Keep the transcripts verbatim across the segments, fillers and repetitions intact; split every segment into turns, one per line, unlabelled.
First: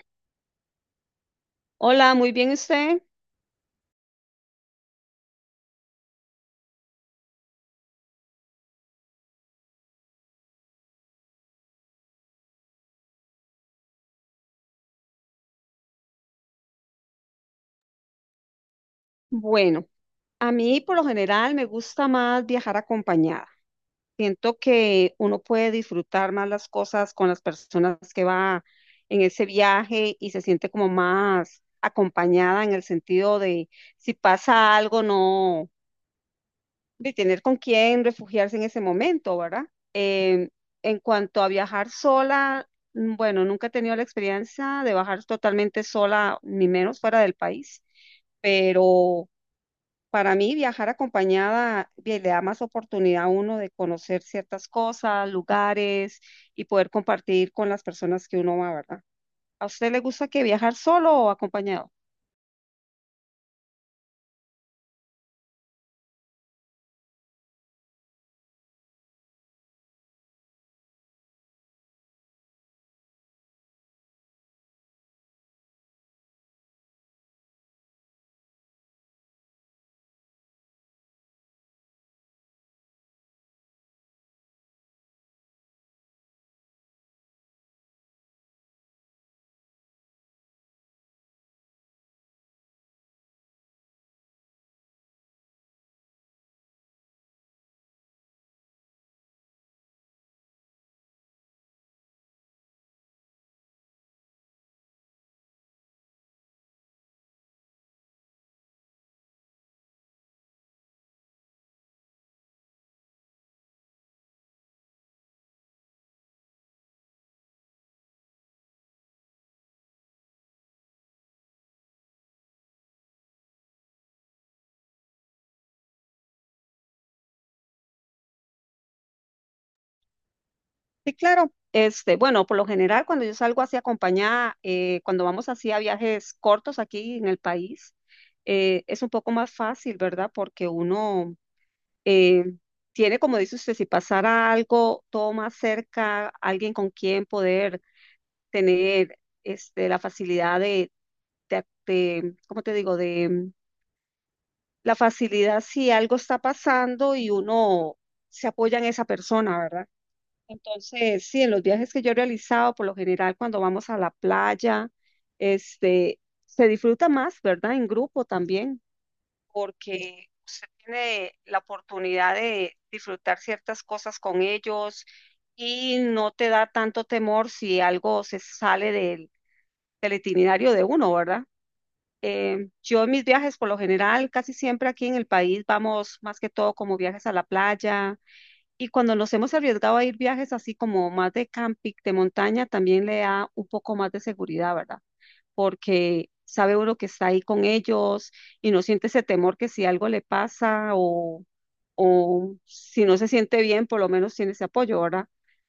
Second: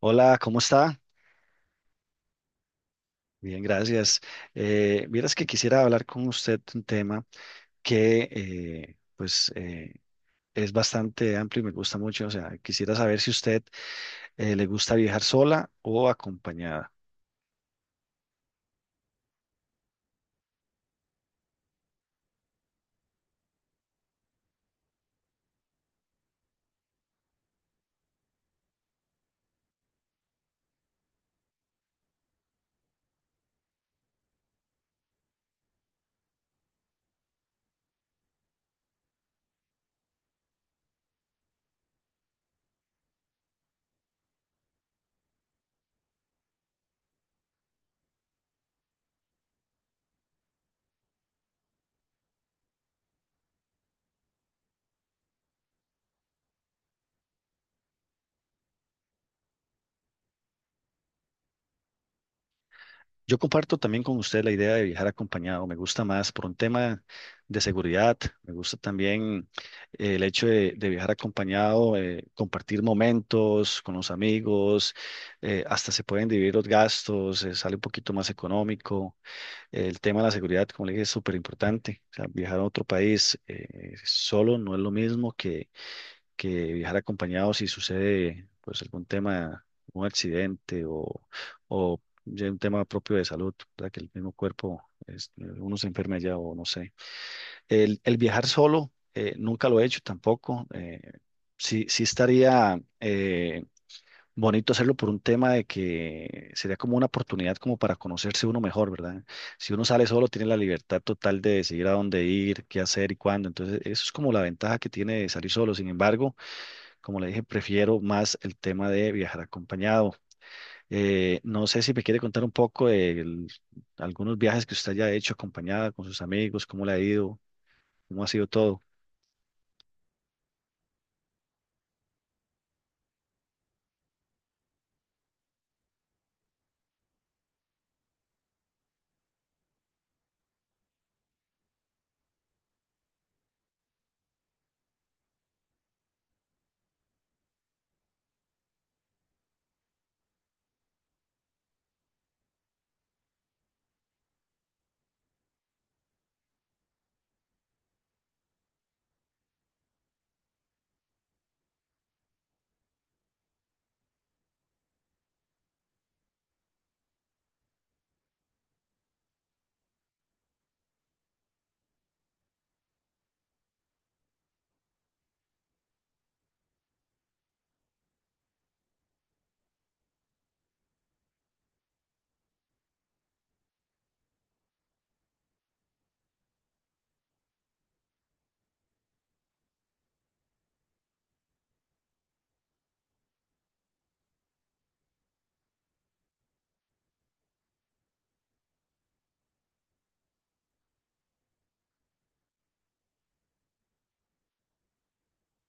Hola, ¿cómo está?
Hola, muy bien usted.
Bien, gracias. Eh, vieras que quisiera hablar con usted un tema que eh, pues eh, es bastante amplio y me gusta mucho. O sea, quisiera saber si usted eh, le gusta viajar sola o acompañada.
Bueno, a mí por lo general me gusta más viajar acompañada. Siento que uno puede disfrutar más las cosas con las personas que va en ese viaje y se siente como más acompañada en el sentido de si pasa algo, no, de tener con quién refugiarse en ese momento, ¿verdad? Em, en cuanto a viajar sola, mm, bueno, nunca he tenido la experiencia de bajar totalmente sola, ni menos fuera del país, pero para mí, viajar acompañada bien, le da más oportunidad a uno de conocer ciertas cosas, lugares y poder compartir con las personas que uno va, ¿verdad? ¿A usted le gusta que viajar solo o acompañado?
Yo comparto también con usted la idea de viajar acompañado. Me gusta más por un tema de seguridad. Me gusta también eh, el hecho de, de viajar acompañado, eh, compartir momentos con los amigos, eh, hasta se pueden dividir los gastos, eh, sale un poquito más económico. El tema de la seguridad, como le dije, es súper importante. O sea, viajar a otro país eh, solo no es lo mismo que, que viajar acompañado si sucede pues algún tema, un accidente o, o ya un tema propio de salud, ¿verdad? Que el mismo cuerpo, es- uno se enferma ya o no sé. El, el viajar solo, eh, nunca lo he hecho tampoco. Eh, sí, sí estaría... eh, bonito hacerlo por un tema de que sería como una oportunidad como para conocerse uno mejor, ¿verdad? Si uno sale solo, tiene la libertad total de decidir a dónde ir, qué hacer y cuándo. Entonces, eso es como la ventaja que tiene de salir solo. Sin embargo, como le dije, prefiero más el tema de viajar acompañado. Eh, no sé si me quiere contar un poco de el- algunos viajes que usted haya hecho acompañada con sus amigos, cómo le ha ido, cómo ha sido todo.
Sí, claro. Este, bueno, por lo general, cuando yo salgo así acompañada, eh, cuando vamos así a viajes cortos aquí en el país, eh, es un poco más fácil, ¿verdad? Porque uno eh, tiene, como dice usted, si pasara algo, todo más cerca, alguien con quien poder tener este, la facilidad de, de, de, ¿cómo te digo? De la facilidad si algo está pasando y uno se apoya en esa persona, ¿verdad? Entonces, sí, en los viajes que yo he realizado, por lo general, cuando vamos a la playa, este, se disfruta más, ¿verdad? En grupo también, porque usted tiene la oportunidad de disfrutar ciertas cosas con ellos y no te da tanto temor si algo se sale del del itinerario de uno, ¿verdad? Eh, yo en mis viajes, por lo general, casi siempre aquí en el país vamos más que todo como viajes a la playa, y cuando nos hemos arriesgado a ir viajes así como más de camping, de montaña, también le da un poco más de seguridad, ¿verdad? Porque sabe uno que está ahí con ellos y no siente ese temor que si algo le pasa o o si no se siente bien, por lo menos tiene ese apoyo, ¿verdad?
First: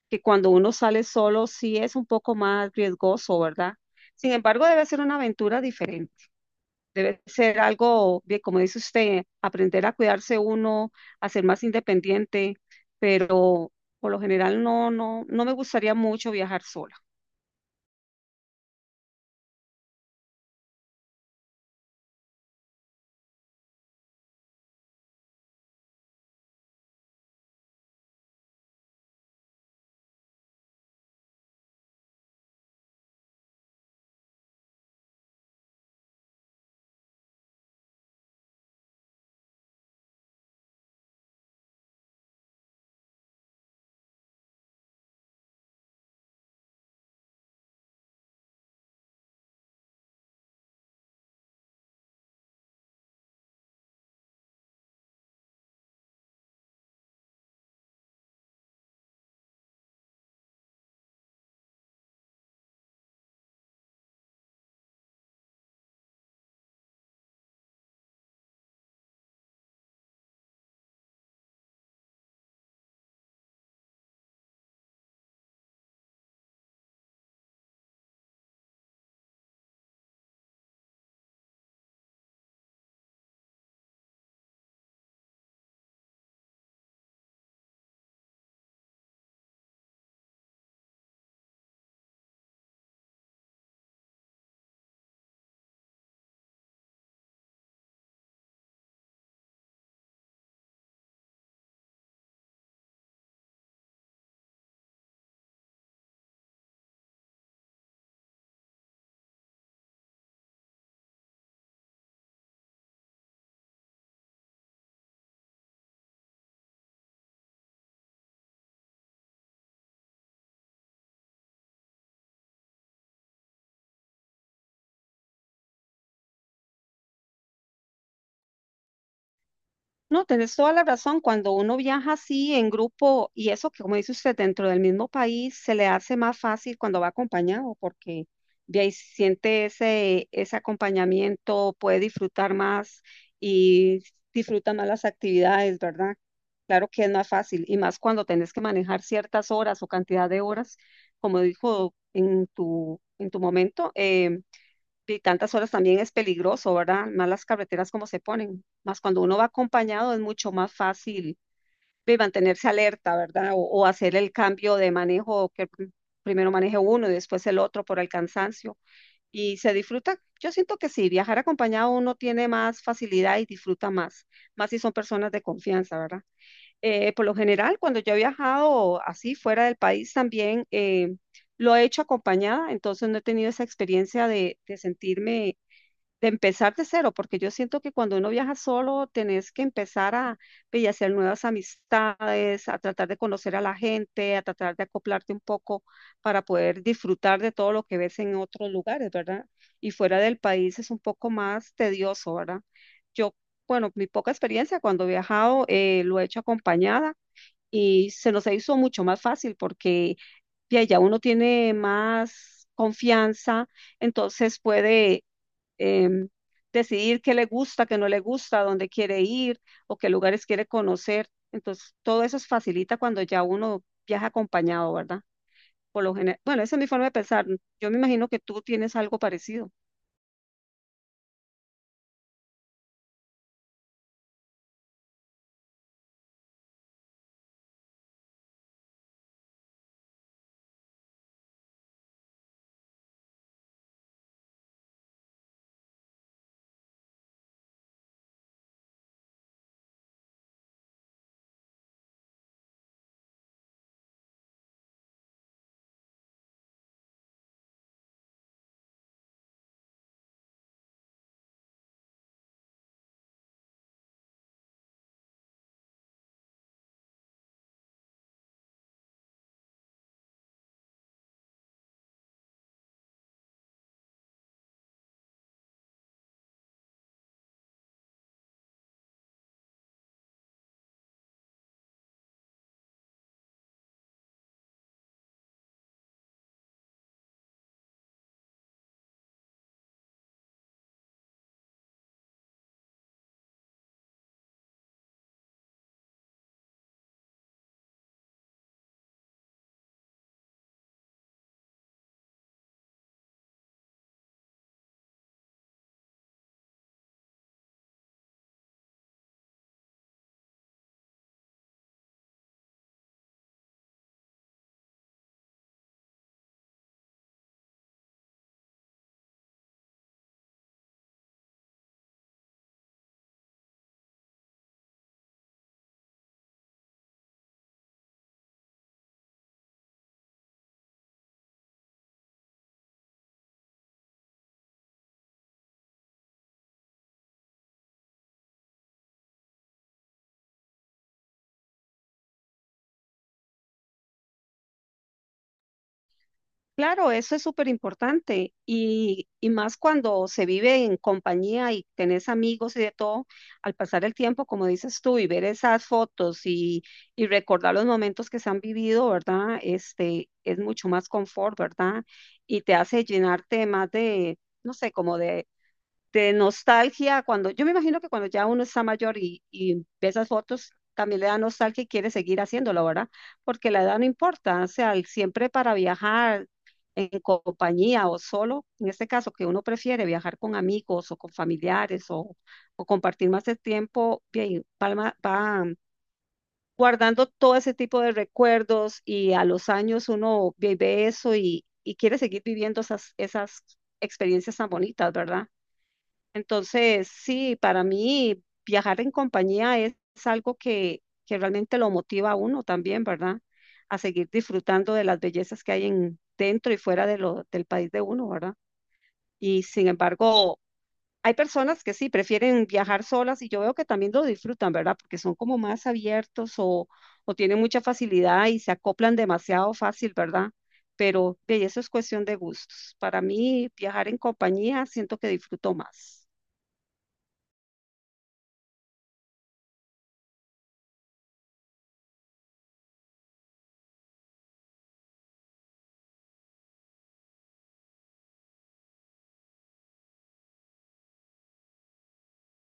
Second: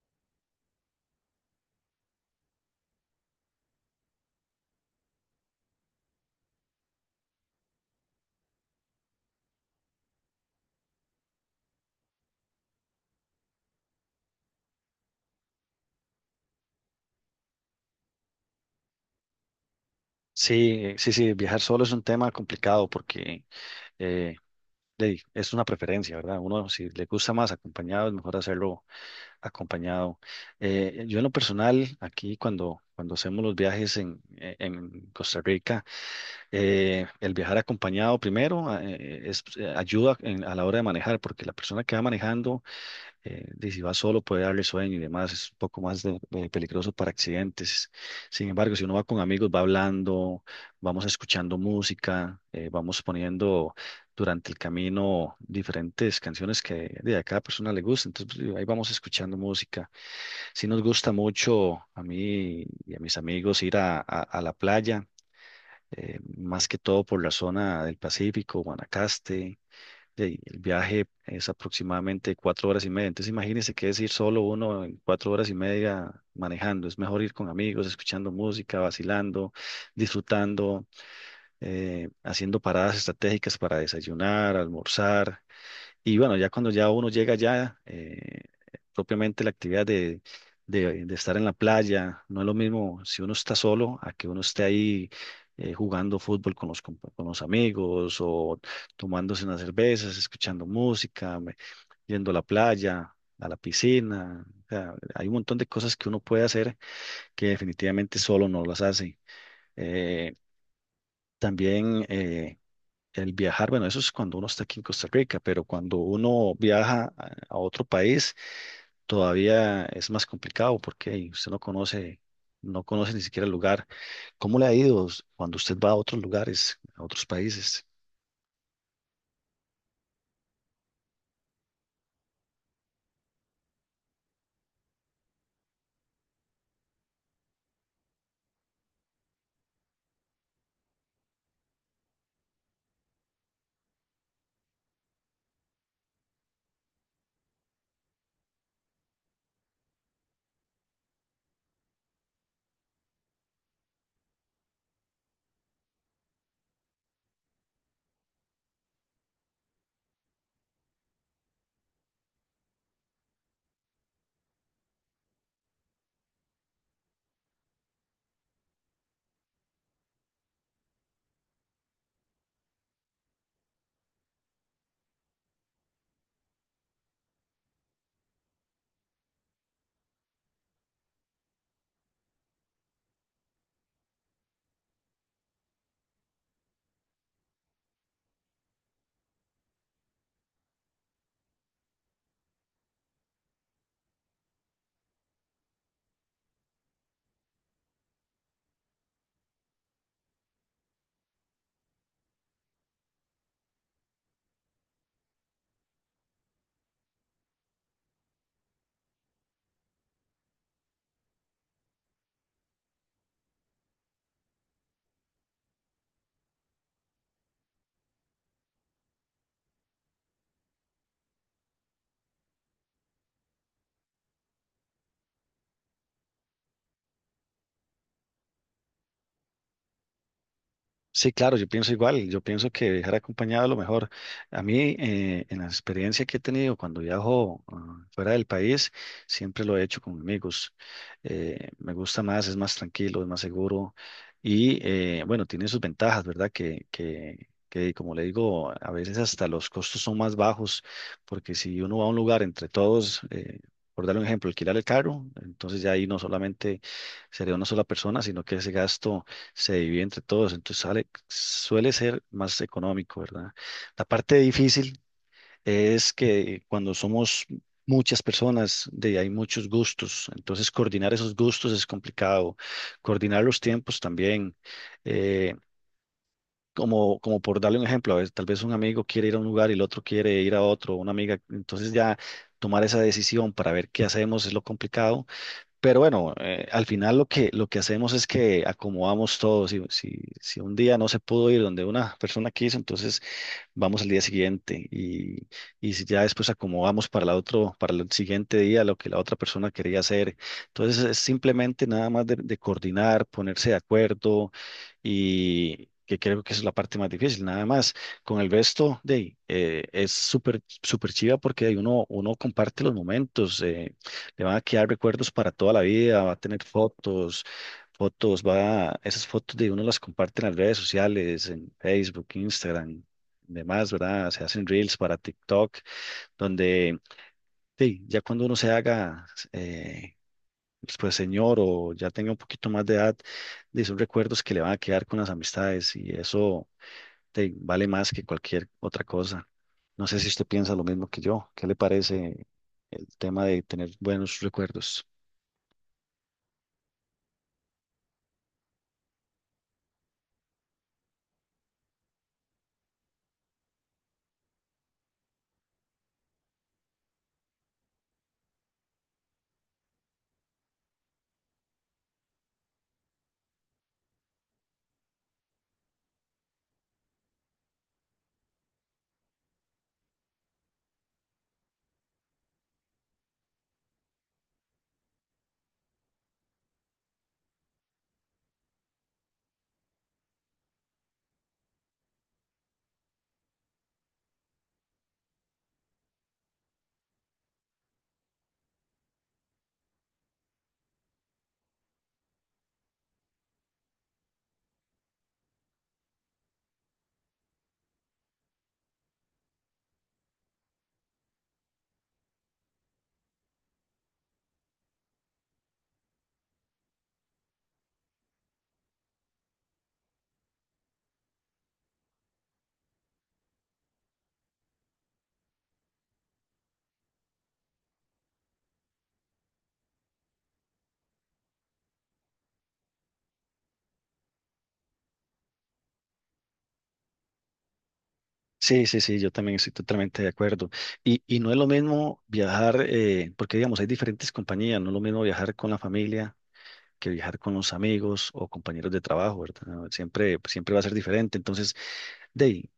Que cuando uno sale solo sí es un poco más riesgoso, ¿verdad? Sin embargo, debe ser una aventura diferente, debe ser algo, bien, como dice usted, aprender a cuidarse uno, a ser más independiente, pero por lo general no, no, no me gustaría mucho viajar sola.
Sí, eh, sí, sí, viajar solo es un tema complicado porque... eh, de- es una preferencia, ¿verdad? Uno, si le gusta más acompañado, es mejor hacerlo acompañado. Eh, yo en lo personal, aquí cuando, cuando hacemos los viajes en, eh, en Costa Rica, eh, el viajar acompañado primero eh, es, eh, ayuda en- a la hora de manejar, porque la persona que va manejando eh, de si va solo puede darle sueño y demás, es un poco más de- de peligroso para accidentes. Sin embargo, si uno va con amigos, va hablando, vamos escuchando música, eh, vamos poniendo durante el camino diferentes canciones que de a cada persona le gusta, entonces pues, ahí vamos escuchando música. Sí nos gusta mucho a mí y a mis amigos ir a, a- a la playa. Eh, más que todo por la zona del Pacífico, Guanacaste. Sí, el viaje es aproximadamente cuatro horas y media. Entonces imagínense que es ir solo uno en cuatro horas y media manejando. Es mejor ir con amigos, escuchando música, vacilando, disfrutando, eh, haciendo paradas estratégicas para desayunar, almorzar. Y bueno, ya cuando ya uno llega ya, eh, propiamente la actividad de, de- de estar en la playa, no es lo mismo si uno está solo a que uno esté ahí eh, jugando fútbol con los, compa- con los amigos o tomándose unas cervezas, escuchando música, me- yendo a la playa, a la piscina. O sea, hay un montón de cosas que uno puede hacer que definitivamente solo no las hace. Eh, también eh, el viajar, bueno, eso es cuando uno está aquí en Costa Rica, pero cuando uno viaja a a otro país, todavía es más complicado porque hey, usted no conoce, no conoce ni siquiera el lugar. ¿Cómo le ha ido cuando usted va a otros lugares, a otros países?
No, tenés toda la razón. Cuando uno viaja así en grupo y eso que, como dice usted, dentro del mismo país, se le hace más fácil cuando va acompañado porque de ahí siente ese, ese acompañamiento, puede disfrutar más y disfruta más las actividades, ¿verdad? Claro que es más fácil y más cuando tenés que manejar ciertas horas o cantidad de horas, como dijo en tu, en tu momento. Eh, y tantas horas también es peligroso, ¿verdad? Más las carreteras como se ponen. Más cuando uno va acompañado es mucho más fácil de mantenerse alerta, ¿verdad? O, o hacer el cambio de manejo, que pr- primero maneje uno y después el otro por el cansancio. Y se disfruta. Yo siento que sí, viajar acompañado uno tiene más facilidad y disfruta más, más si son personas de confianza, ¿verdad? Eh, por lo general, cuando yo he viajado así fuera del país también, eh, lo he hecho acompañada, entonces no he tenido esa experiencia de, de sentirme de empezar de cero, porque yo siento que cuando uno viaja solo, tenés que empezar a, ve, y hacer nuevas amistades, a tratar de conocer a la gente, a tratar de acoplarte un poco para poder disfrutar de todo lo que ves en otros lugares, ¿verdad? Y fuera del país es un poco más tedioso, ¿verdad? Yo, bueno, mi poca experiencia cuando he viajado, eh, lo he hecho acompañada y se nos hizo mucho más fácil porque ya, ya uno tiene más confianza, entonces puede em, decidir qué le gusta, qué no le gusta, dónde quiere ir o qué lugares quiere conocer. Entonces, todo eso se facilita cuando ya uno viaja acompañado, ¿verdad? Por lo general, bueno, esa es mi forma de pensar. Yo me imagino que tú tienes algo parecido.
Sí, claro, yo pienso igual, yo pienso que viajar acompañado es lo mejor. A mí, eh, en la experiencia que he tenido cuando viajo ah, fuera del país, siempre lo he hecho con amigos. Eh, me gusta más, es más tranquilo, es más seguro y eh, bueno, tiene sus ventajas, ¿verdad? Que, que, que como le digo, a veces hasta los costos son más bajos, porque si uno va a un lugar entre todos... eh, Por dar un ejemplo, alquilar el carro, entonces ya ahí no solamente sería una sola persona, sino que ese gasto se divide entre todos, entonces sale, suele ser más económico, ¿verdad? La parte difícil es que cuando somos muchas personas, de, hay muchos gustos, entonces coordinar esos gustos es complicado, coordinar los tiempos también. eh, Como, como por darle un ejemplo, a ver, tal vez un amigo quiere ir a un lugar y el otro quiere ir a otro, una amiga, entonces ya tomar esa decisión para ver qué hacemos es lo complicado, pero bueno, eh, al final lo que, lo que hacemos es que acomodamos todo. Si, si, si un día no se pudo ir donde una persona quiso, entonces vamos al día siguiente y, y si ya después acomodamos para la otro, para el siguiente día lo que la otra persona quería hacer. Entonces es simplemente nada más de, de coordinar, ponerse de acuerdo y que creo que esa es la parte más difícil, nada más. Con el resto de ahí, eh, es súper súper chiva porque ahí uno, uno comparte los momentos, eh, le van a quedar recuerdos para toda la vida, va a tener fotos fotos, va, esas fotos de uno las comparte en las redes sociales, en Facebook, Instagram, demás, ¿verdad? Se hacen reels para TikTok, donde sí, ya cuando uno se haga, eh, pues señor o ya tenga un poquito más de edad, de son recuerdos que le van a quedar con las amistades y eso sí, vale más que cualquier otra cosa. No sé si usted piensa lo mismo que yo. ¿Qué le parece el tema de tener buenos recuerdos?
Claro, eso es súper importante y, y más cuando se vive en compañía y tenés amigos y de todo, al pasar el tiempo, como dices tú, y ver esas fotos y, y recordar los momentos que se han vivido, ¿verdad? Este, es mucho más confort, ¿verdad? Y te hace llenarte más de, no sé, como de de nostalgia, cuando yo me imagino que cuando ya uno está mayor y, y ve esas fotos, también le da nostalgia y quiere seguir haciéndolo, ¿verdad? Porque la edad no importa, o sea, el- siempre para viajar en compañía o solo, en este caso que uno prefiere viajar con amigos o con familiares o, o compartir más el tiempo, bien, palma- va guardando todo ese tipo de recuerdos y a los años uno ve ve eso y, y quiere seguir viviendo esas, esas experiencias tan bonitas, ¿verdad? Entonces, sí, para mí viajar en compañía es, es algo que, que realmente lo motiva a uno también, ¿verdad? A seguir disfrutando de las bellezas que hay en, dentro y fuera de lo, del país de uno, ¿verdad? Y sin embargo, hay personas que sí prefieren viajar solas y yo veo que también lo disfrutan, ¿verdad? Porque son como más abiertos o, o tienen mucha facilidad y se acoplan demasiado fácil, ¿verdad? Pero de eso es cuestión de gustos. Para mí, viajar en compañía siento que disfruto más.
Sí, sí, sí, yo también estoy totalmente de acuerdo. Y, y no es lo mismo viajar, eh, porque digamos, hay diferentes compañías, no es lo mismo viajar con la familia que viajar con los amigos o compañeros de trabajo, ¿verdad? Siempre, siempre va a ser diferente. Entonces, de ahí,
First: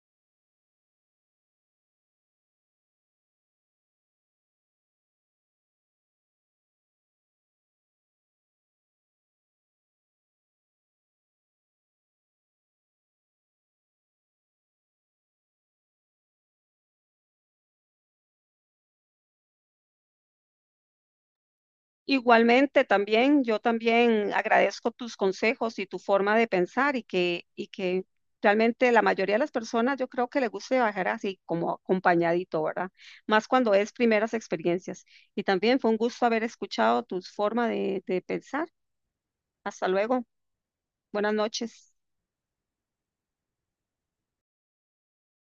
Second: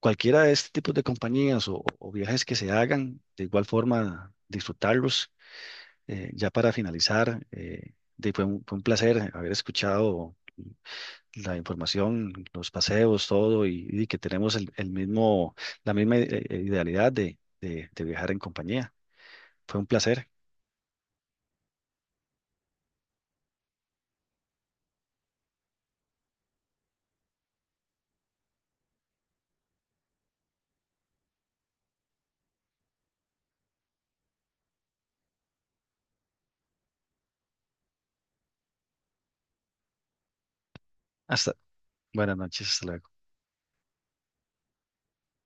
cualquiera de este tipo de compañías o, o viajes que se hagan, de igual forma disfrutarlos. Eh, ya para finalizar, eh, de- fue un, fue un placer haber escuchado la información, los paseos, todo, y, y que tenemos el, el mismo, la misma eh, eh, idealidad de, de de viajar en compañía. Fue un placer.
Igualmente, también, yo también agradezco tus consejos y tu forma de pensar y que, y que realmente la mayoría de las personas yo creo que les gusta viajar así como acompañadito, ¿verdad? Más cuando es primeras experiencias. Y también fue un gusto haber escuchado tu forma de, de pensar. Hasta luego. Buenas
Hasta
noches.
buenas noches. Hasta luego.